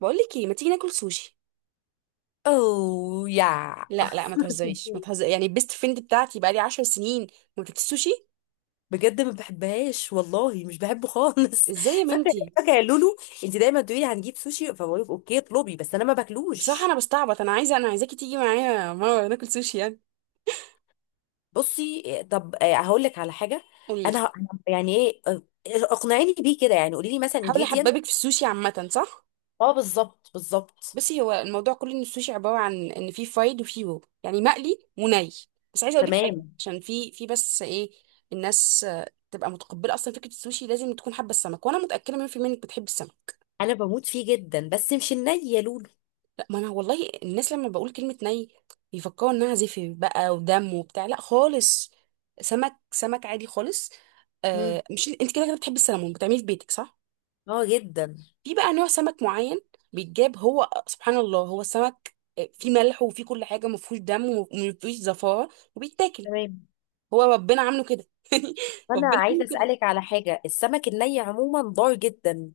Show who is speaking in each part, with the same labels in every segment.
Speaker 1: بقول لك ايه، ما تيجي ناكل سوشي؟
Speaker 2: اوه يا
Speaker 1: لا لا، ما تهزريش ما تهزر، يعني البيست فريند بتاعتي بقالي 10 سنين ما بتاكلش سوشي.
Speaker 2: بجد ما بحبهاش والله مش بحبه خالص
Speaker 1: ازاي يا
Speaker 2: فاكره
Speaker 1: بنتي؟
Speaker 2: فاكره يا لولو. انت دايما تقولي هنجيب سوشي، فبقول لك اوكي اطلبي، بس انا ما
Speaker 1: بصراحه انا
Speaker 2: باكلوش.
Speaker 1: بستعبط، انا عايزاكي تيجي معايا مره ناكل سوشي يعني.
Speaker 2: بصي إيه، طب، هقول لك على حاجه.
Speaker 1: قولي لي.
Speaker 2: انا ه- يعني ايه، اقنعيني بيه كده، يعني قولي لي مثلا
Speaker 1: حاول
Speaker 2: جيديان.
Speaker 1: احببك في السوشي عامه، صح؟
Speaker 2: اه، بالظبط بالظبط.
Speaker 1: بصي، هو الموضوع كله ان السوشي عباره عن ان في فرايد وفي رو، يعني مقلي وني. بس عايزه اقول لك حاجه
Speaker 2: تمام،
Speaker 1: عشان في بس ايه الناس تبقى متقبله اصلا فكره السوشي، لازم تكون حابه السمك، وانا متاكده 100% انك بتحب السمك.
Speaker 2: انا بموت فيه جدا، بس مش الني يا لولو.
Speaker 1: ما انا والله، الناس لما بقول كلمة ني بيفكروا انها زفر بقى ودم وبتاع، لا خالص. سمك سمك عادي خالص.
Speaker 2: مم.
Speaker 1: آه، مش انت كده كده بتحبي السلمون بتعمليه في بيتك، صح؟
Speaker 2: اه، جدا.
Speaker 1: في بقى نوع سمك معين بيتجاب، هو سبحان الله هو السمك فيه ملح وفيه كل حاجة، مفهوش دم ومفيهوش زفارة وبيتاكل.
Speaker 2: تمام،
Speaker 1: هو ربنا عامله كده
Speaker 2: انا
Speaker 1: ربنا
Speaker 2: عايزه
Speaker 1: عامله كده.
Speaker 2: اسالك على حاجه. السمك الني عموما ضار جدا؟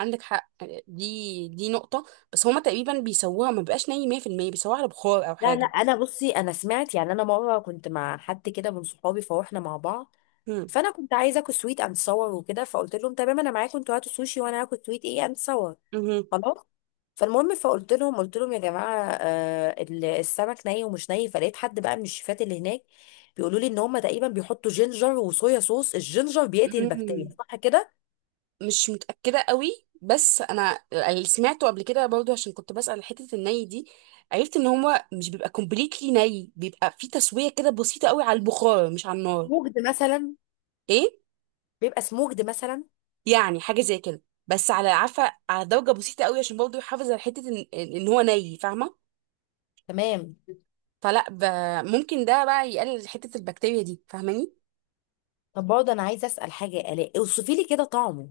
Speaker 1: عندك حق. دي نقطة. بس هما تقريبا بيسووها ما بقاش ني 100%، بيسووها على بخار أو
Speaker 2: لا، لا،
Speaker 1: حاجة.
Speaker 2: انا بصي، انا سمعت، يعني انا مره كنت مع حد كده من صحابي، فروحنا مع بعض.
Speaker 1: مم.
Speaker 2: فانا كنت عايزه اكل سويت اند صور وكده، فقلت لهم تمام انا معاكم، انتوا هاتوا سوشي وانا هاكل سويت ايه اند صور.
Speaker 1: مهم.
Speaker 2: خلاص. فالمهم، فقلت لهم يا جماعه، السمك ني ومش ني. فلقيت حد بقى من الشيفات اللي هناك بيقولوا لي ان هم تقريبا بيحطوا جينجر وصويا صوص، الجينجر بيقتل البكتيريا،
Speaker 1: مم.
Speaker 2: صح كده؟
Speaker 1: مش متأكدة قوي، بس انا اللي سمعته قبل كده برضو عشان كنت بسأل حتة الني دي، عرفت ان هو مش بيبقى كومبليتلي ني، بيبقى في تسوية كده بسيطة قوي على البخار مش على النار.
Speaker 2: موجد مثلا؟
Speaker 1: ايه.
Speaker 2: بيبقى سموجد مثلا.
Speaker 1: يعني حاجة زي كده، بس على عفا على درجة بسيطة قوي عشان برضو يحافظ على حتة إن هو ني، فاهمة؟
Speaker 2: تمام.
Speaker 1: فلا ممكن ده بقى يقلل حتة البكتيريا دي، فاهماني؟
Speaker 2: طب برضه انا عايزه اسال حاجه يا الاء، اوصفي لي كده طعمه.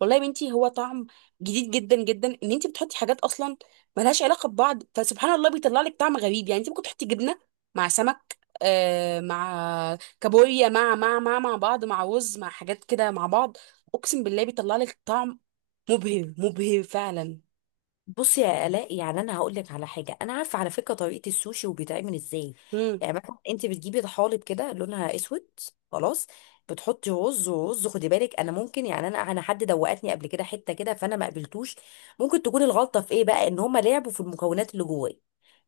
Speaker 1: والله يا بنتي هو طعم جديد جدا جدا، ان انت بتحطي حاجات اصلا ملهاش علاقه ببعض، فسبحان الله بيطلع لك طعم غريب. يعني انت ممكن تحطي جبنه مع سمك، آه، مع كابوريا، مع بعض، مع رز، مع حاجات كده مع بعض. اقسم بالله بيطلع لك طعم مبهر، مبهر فعلا.
Speaker 2: بصي يا آلاء، يعني انا هقول لك على حاجه، انا عارفه على فكره طريقه السوشي وبيتعمل ازاي.
Speaker 1: امم
Speaker 2: يعني مثلا انت بتجيبي طحالب كده لونها اسود. خلاص. بتحطي رز، خدي بالك، انا ممكن، يعني انا حد دوقتني قبل كده حته كده، فانا ما قبلتوش. ممكن تكون الغلطه في ايه بقى؟ ان هم لعبوا في المكونات اللي جواه،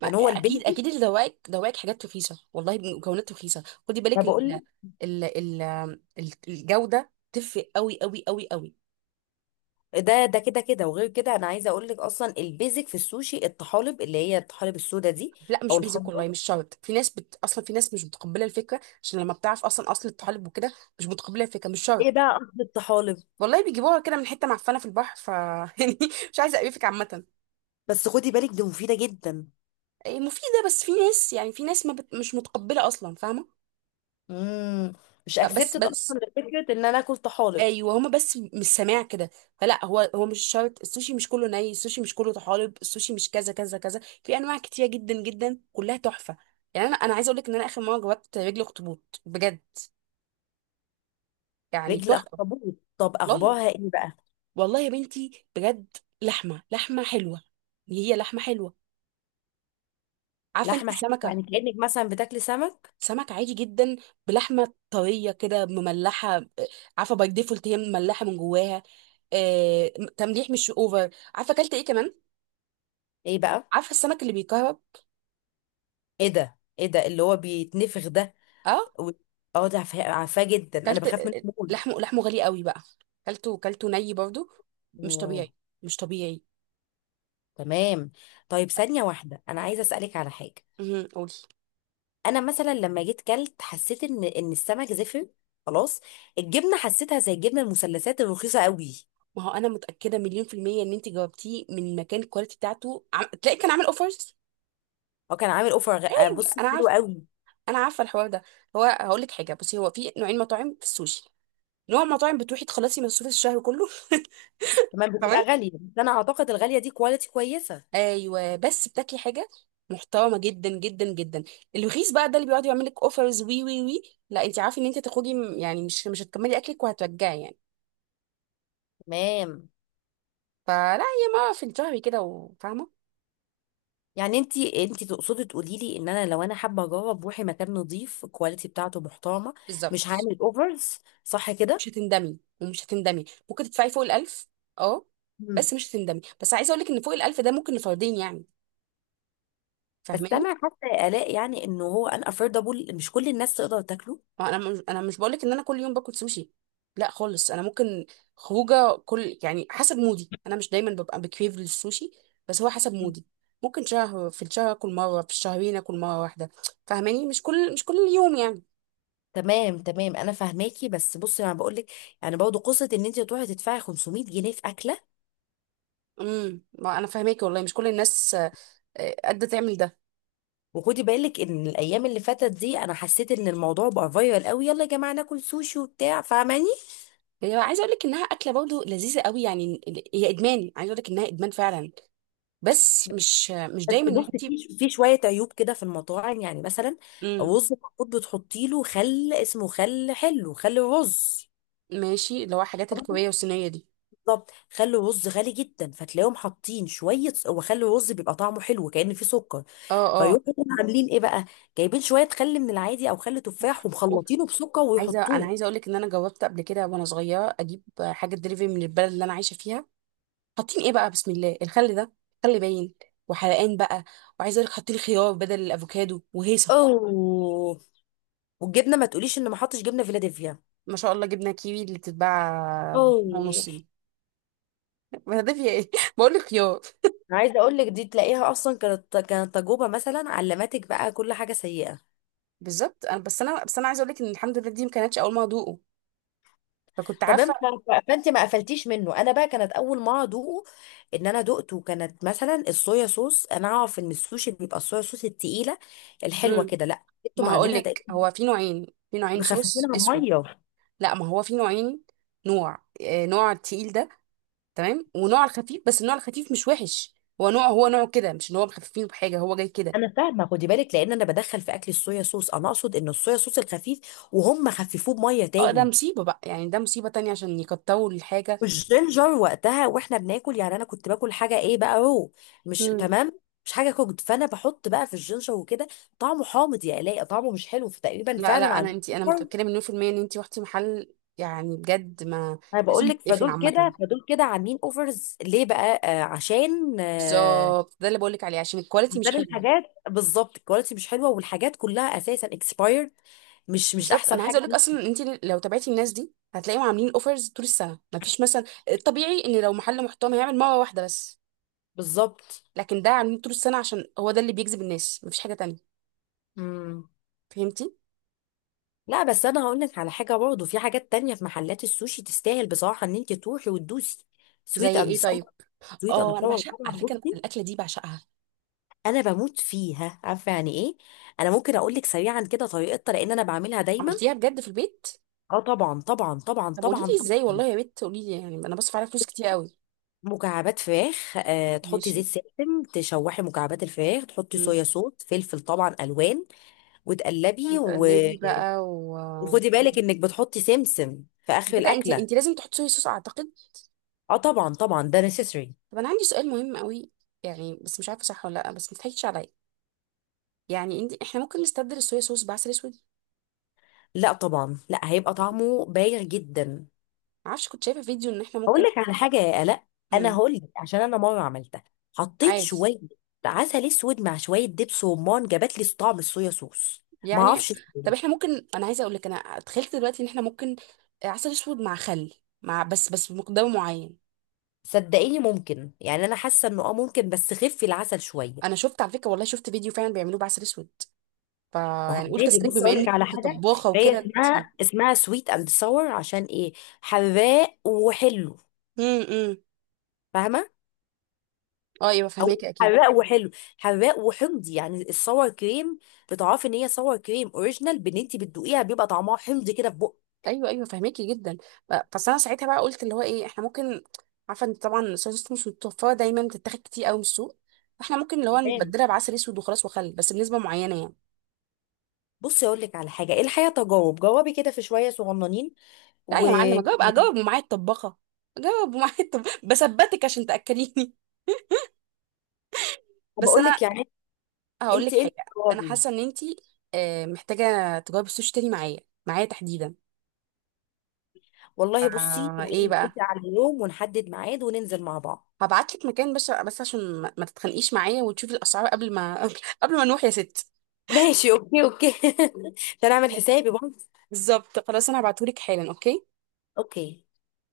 Speaker 2: يعني هو
Speaker 1: اكيد
Speaker 2: البيزك.
Speaker 1: اكيد، اللي دواك دواك حاجات رخيصه، والله مكونات رخيصه. خدي
Speaker 2: ما
Speaker 1: بالك ال
Speaker 2: بقول لك.
Speaker 1: ال ال الجوده تفرق قوي قوي قوي قوي.
Speaker 2: ده كده كده، وغير كده انا عايزه اقول لك اصلا البيزك في السوشي الطحالب، اللي هي الطحالب السودا دي،
Speaker 1: لا،
Speaker 2: او
Speaker 1: مش بيزك والله،
Speaker 2: الخضراء.
Speaker 1: مش شرط. في ناس اصلا في ناس مش متقبله الفكره عشان لما بتعرف اصلا اصل الطالب وكده، مش متقبله الفكره، مش
Speaker 2: ايه
Speaker 1: شرط.
Speaker 2: بقى قصد الطحالب؟
Speaker 1: والله بيجيبوها كده من حته معفنه في البحر ف يعني، مش عايزه اقرفك عامه.
Speaker 2: بس خدي بالك دي مفيده جدا.
Speaker 1: إيه، مفيده، بس في ناس، يعني في ناس ما بت... مش متقبله اصلا، فاهمه؟
Speaker 2: امم. مش
Speaker 1: فبس
Speaker 2: اكسبتد اصلا فكره ان انا اكل طحالب.
Speaker 1: ايوه هما، بس مش سامع كده. فلا هو مش شرط. السوشي مش كله ني، السوشي مش كله طحالب، السوشي مش كذا كذا كذا. في انواع كتيره جدا جدا كلها تحفه. يعني انا عايزه اقول لك ان انا اخر مره جربت رجل اخطبوط بجد، يعني
Speaker 2: رجل
Speaker 1: تحفه.
Speaker 2: اخطبوط؟ طب
Speaker 1: والله،
Speaker 2: اخبارها ايه بقى؟
Speaker 1: والله يا بنتي بجد، لحمه لحمه حلوه، هي لحمه حلوه. عارفه انت
Speaker 2: لحمه حلوه؟
Speaker 1: سمكه؟
Speaker 2: يعني كانك مثلا بتاكلي سمك.
Speaker 1: سمك عادي جدا بلحمه طريه كده، مملحه. عارفه باي ديفولت هي مملحه من جواها. آه، تمليح مش اوفر. عارفه اكلت ايه كمان؟
Speaker 2: ايه بقى؟
Speaker 1: عارفه السمك اللي بيكهرب؟
Speaker 2: ايه ده ايه ده اللي هو بيتنفخ ده؟
Speaker 1: اه،
Speaker 2: و- اه، ده عارفاه عارفاه جدا، انا
Speaker 1: اكلت.
Speaker 2: بخاف منه موت.
Speaker 1: لحمه لحمه غالي قوي بقى. اكلته ني برضو. مش
Speaker 2: اوه.
Speaker 1: طبيعي، مش طبيعي.
Speaker 2: تمام. طيب، ثانيه واحده، انا عايزه اسالك على حاجه.
Speaker 1: امم، قولي.
Speaker 2: انا مثلا لما جيت كلت، حسيت ان السمك زفر. خلاص. الجبنه حسيتها زي الجبنه المثلثات الرخيصه قوي.
Speaker 1: ما هو انا متاكده مليون في الميه ان انت جاوبتيه من مكان الكواليتي بتاعته تلاقي كان عامل اوفرز.
Speaker 2: هو كان عامل اوفر بص
Speaker 1: انا
Speaker 2: حلو
Speaker 1: عارفه،
Speaker 2: قوي.
Speaker 1: انا عارفه الحوار ده. هقول لك حاجه، بصي هو في نوعين مطاعم في السوشي. نوع مطاعم بتروحي تخلصي مصروف الشهر كله
Speaker 2: تمام،
Speaker 1: تمام.
Speaker 2: بتبقى غالية، بس انا اعتقد الغالية دي كواليتي كويسة.
Speaker 1: ايوه، بس بتاكلي حاجه محترمه جدا جدا جدا. الرخيص بقى ده اللي بيقعد يعمل لك اوفرز وي وي وي. لا انت عارفه ان انت تخرجي يعني مش هتكملي اكلك وهترجعي يعني.
Speaker 2: تمام.
Speaker 1: فلا هي ما في الشهر كده، وفاهمه.
Speaker 2: يعني انت تقصدي تقولي لي ان انا لو انا حابة اجرب، روحي مكان نظيف الكواليتي بتاعته محترمة. مش
Speaker 1: بالظبط،
Speaker 2: هعمل اوفرز، صح كده؟
Speaker 1: مش هتندمي ومش هتندمي. ممكن تدفعي فوق الألف. اه،
Speaker 2: مم.
Speaker 1: بس مش هتندمي. بس عايزه اقول لك ان فوق الألف ده ممكن لفردين يعني،
Speaker 2: بس
Speaker 1: فاهماني؟
Speaker 2: انا حاسة يا الاء، يعني انه هو ان افوردبل مش كل الناس تقدر تاكله.
Speaker 1: ما انا مش بقولك ان انا كل يوم باكل سوشي. لا خالص. انا ممكن خروجه كل يعني حسب مودي، انا مش دايما ببقى بكريف للسوشي، بس هو حسب
Speaker 2: مم.
Speaker 1: مودي. ممكن شهر في الشهر اكل مره، في الشهرين اكل مره واحده. فاهماني؟ مش كل يوم يعني.
Speaker 2: تمام، تمام، انا فاهماكي، بس بصي انا بقول لك. يعني برضه قصه ان انت تروحي تدفعي 500 جنيه في اكله.
Speaker 1: ما انا فاهماكي والله. مش كل الناس قادره تعمل ده.
Speaker 2: وخدي بالك ان الايام اللي فاتت دي، انا حسيت ان الموضوع بقى فايرال قوي. يلا يا جماعه ناكل سوشي وبتاع، فاهماني.
Speaker 1: هي عايزه اقول لك انها اكله برضه لذيذه قوي يعني، هي ادمان. عايزه اقول لك انها ادمان فعلا. بس مش مش دايما
Speaker 2: بس
Speaker 1: ان
Speaker 2: بصي،
Speaker 1: انت.
Speaker 2: في شويه عيوب كده في المطاعم، يعني مثلا.
Speaker 1: امم،
Speaker 2: رز المفروض بتحطي له خل، اسمه خل حلو، خل رز.
Speaker 1: ماشي، اللي هو حاجات الكوريه والصينيه دي.
Speaker 2: بالظبط، خل الرز غالي جدا، فتلاقيهم حاطين شويه، وخل الرز بيبقى طعمه حلو كأن فيه سكر.
Speaker 1: اه،
Speaker 2: فيروحوا عاملين ايه بقى؟ جايبين شويه خل من العادي او خل تفاح،
Speaker 1: اه،
Speaker 2: ومخلطينه بسكر
Speaker 1: انا عايزه
Speaker 2: ويحطوه.
Speaker 1: اقول لك ان انا جاوبت قبل كده وانا صغيره اجيب حاجه دليفري من البلد اللي انا عايشه فيها. حاطين ايه بقى بسم الله الخل ده، خل باين وحرقان بقى. وعايزه اقول لك حاطين خيار بدل الافوكادو وهيصه.
Speaker 2: اوه. والجبنه ما تقوليش ان ما حطش جبنه فيلادلفيا.
Speaker 1: ما شاء الله، جبنا كيوي اللي بتتباع
Speaker 2: اوه،
Speaker 1: ونص دي ما ده فيها ايه؟ بقول لك خيار.
Speaker 2: عايزه اقول لك، دي تلاقيها اصلا كانت تجربه مثلا علمتك بقى كل حاجه سيئه.
Speaker 1: بالظبط. انا عايزه اقول لك ان الحمد لله دي ما كانتش اول ما ادوقه فكنت
Speaker 2: تمام،
Speaker 1: عارفه.
Speaker 2: فانت ما قفلتيش منه، انا بقى كانت اول ما ادوقه. ان انا دقته، كانت مثلا الصويا صوص، انا اعرف ان السوشي بيبقى الصويا صوص التقيله الحلوه
Speaker 1: امم
Speaker 2: كده، لا انتوا
Speaker 1: ما هقول
Speaker 2: معاملينها
Speaker 1: لك
Speaker 2: تقريبا
Speaker 1: هو في نوعين، في نوعين صوص
Speaker 2: مخففينها
Speaker 1: اسود.
Speaker 2: بميه.
Speaker 1: لا ما هو في نوعين، نوع نوع التقيل ده. تمام. ونوع الخفيف، بس النوع الخفيف مش وحش، هو نوع، هو نوعه كده، مش ان هو مخففين بحاجه، هو جاي كده.
Speaker 2: انا فاهمه، خدي بالك، لان انا بدخل في اكل الصويا صوص، انا اقصد ان الصويا صوص الخفيف وهم خففوه بميه
Speaker 1: اه، ده
Speaker 2: تاني.
Speaker 1: مصيبه بقى يعني، ده مصيبه تانية عشان يكتروا الحاجه.
Speaker 2: والجينجر وقتها واحنا بناكل، يعني انا كنت باكل حاجه، ايه بقى، رو. مش
Speaker 1: مم.
Speaker 2: تمام. مش حاجه كوكد، فانا بحط بقى في الجينجر وكده. طعمه حامض، يا الاقي طعمه مش حلو، فتقريبا
Speaker 1: لا
Speaker 2: فعلا
Speaker 1: لا، انا
Speaker 2: عندي.
Speaker 1: انا متاكده مليون في الميه ان انتي رحتي محل، يعني بجد ما
Speaker 2: انا بقول
Speaker 1: لازم
Speaker 2: لك،
Speaker 1: تقفل
Speaker 2: فدول
Speaker 1: عامه.
Speaker 2: كده فدول كده عاملين اوفرز ليه بقى؟ عشان.
Speaker 1: بالظبط، ده اللي بقولك عليه عشان الكواليتي مش
Speaker 2: عشان
Speaker 1: حلوه.
Speaker 2: الحاجات بالظبط الكواليتي مش حلوه، والحاجات كلها اساسا اكسباير. مش
Speaker 1: بالظبط،
Speaker 2: احسن
Speaker 1: انا عايزه
Speaker 2: حاجه
Speaker 1: اقولك
Speaker 2: ليك.
Speaker 1: اصلا ان انتي لو تابعتي الناس دي هتلاقيهم عاملين اوفرز طول السنه. ما فيش مثلا، الطبيعي ان لو محل محترم هيعمل مره واحده بس،
Speaker 2: بالظبط.
Speaker 1: لكن ده عاملين طول السنه عشان هو ده اللي بيجذب الناس، ما فيش حاجه تانية.
Speaker 2: امم.
Speaker 1: فهمتي؟
Speaker 2: لا، بس انا هقول لك على حاجه برضه، في حاجات تانية في محلات السوشي تستاهل بصراحه ان انت تروحي وتدوسي. سويت
Speaker 1: زي
Speaker 2: اند
Speaker 1: ايه طيب؟
Speaker 2: صور. سويت اند
Speaker 1: اه، انا
Speaker 2: صور
Speaker 1: بعشق
Speaker 2: طبعا،
Speaker 1: على فكره
Speaker 2: بصي.
Speaker 1: الاكله دي، بعشقها.
Speaker 2: انا بموت فيها، عارفه يعني ايه. انا ممكن اقول لك سريعا كده طريقتها، لان انا بعملها دايما.
Speaker 1: عملتيها بجد في البيت؟
Speaker 2: اه، طبعا طبعا طبعا
Speaker 1: طب قولي
Speaker 2: طبعا
Speaker 1: لي ازاي،
Speaker 2: طبعا.
Speaker 1: والله يا بنت قولي لي، يعني انا بصرف عليها فلوس كتير قوي.
Speaker 2: مكعبات فراخ، تحطي
Speaker 1: ماشي.
Speaker 2: زيت سمسم، تشوحي مكعبات الفراخ، تحطي
Speaker 1: مم.
Speaker 2: صويا صوص، فلفل، طبعا الوان. وتقلبي.
Speaker 1: وتقلبي بقى و...
Speaker 2: وخدي بالك انك بتحطي سمسم في اخر
Speaker 1: الفكره انت،
Speaker 2: الاكله.
Speaker 1: انت لازم تحطي صويا صوص اعتقد.
Speaker 2: اه، طبعا طبعا ده نسيسري.
Speaker 1: طب انا عندي سؤال مهم قوي، يعني بس مش عارفه صح ولا لا، بس ما تضحكيش عليا. يعني انت، احنا ممكن نستبدل الصويا صوص بعسل اسود؟
Speaker 2: لا، طبعا لا، هيبقى طعمه باهر جدا.
Speaker 1: ما اعرفش، كنت شايفه فيديو ان احنا
Speaker 2: هقول
Speaker 1: ممكن.
Speaker 2: لك على حاجه يا الاء. انا
Speaker 1: امم
Speaker 2: هقول لك عشان انا مره عملتها. حطيت
Speaker 1: عادي
Speaker 2: شويه عسل اسود مع شويه دبس رمان، جابت لي طعم الصويا صوص. ما
Speaker 1: يعني.
Speaker 2: اعرفش
Speaker 1: طب
Speaker 2: ليه.
Speaker 1: احنا ممكن، انا عايزه اقول لك انا تخيلت دلوقتي ان احنا ممكن عسل اسود مع خل، مع بس بمقدار معين.
Speaker 2: صدقيني ممكن، يعني انا حاسه انه ممكن، بس خفي العسل
Speaker 1: انا
Speaker 2: شويه.
Speaker 1: شفت على فكره، والله شفت فيديو فعلا بيعملوه بعسل اسود. فيعني قلت
Speaker 2: عادي،
Speaker 1: اسالك
Speaker 2: بص
Speaker 1: بما
Speaker 2: اقول لك
Speaker 1: انك
Speaker 2: على حاجه.
Speaker 1: طباخه
Speaker 2: هي
Speaker 1: وكده.
Speaker 2: اسمها سويت اند ساور عشان ايه؟ حراق وحلو.
Speaker 1: امم.
Speaker 2: فاهمه؟
Speaker 1: اه ايوه،
Speaker 2: او.
Speaker 1: فهماكي اكيد.
Speaker 2: حراق وحلو. حراق وحمضي، يعني الساور كريم. بتعرفي ان هي ساور كريم اوريجينال، بان انت بتدوقيها بيبقى طعمها حمضي كده في بق.
Speaker 1: ايوه ايوه فهماكي جدا. بس انا ساعتها بقى قلت اللي هو ايه، احنا ممكن، عارفه ان طبعا السوسيس مش متوفره دايما، بتتاخد كتير قوي من السوق، فاحنا ممكن اللي هو
Speaker 2: تمام،
Speaker 1: نبدلها بعسل اسود وخلاص وخل، بس بنسبه معينه يعني.
Speaker 2: بصي اقول لك على حاجه، ايه الحقيقه تجارب، جربي كده في شويه صغننين.
Speaker 1: لا يا معلم،
Speaker 2: وبقول
Speaker 1: اجاوب اجاوب ومعايا الطباخه. اجاوب ومعايا الطباخه بثبتك عشان تاكليني بس انا
Speaker 2: لك، يعني
Speaker 1: هقول
Speaker 2: انت
Speaker 1: لك
Speaker 2: انت
Speaker 1: حاجه. انا
Speaker 2: جربي.
Speaker 1: حاسه ان انتي محتاجه تجاوبي السوشي تاني معايا، معايا تحديدا.
Speaker 2: والله بصي،
Speaker 1: آه، ايه
Speaker 2: تعالي
Speaker 1: بقى؟
Speaker 2: نتفق على اليوم ونحدد ميعاد وننزل مع بعض.
Speaker 1: هبعت لك مكان، بس عشان ما تتخانقيش معايا، وتشوفي الاسعار قبل ما قبل ما نروح يا ست.
Speaker 2: ماشي، اوكي، اوكي ده انا اعمل حسابي.
Speaker 1: بالظبط، خلاص، انا هبعتهولك حالا، اوكي.
Speaker 2: اوكي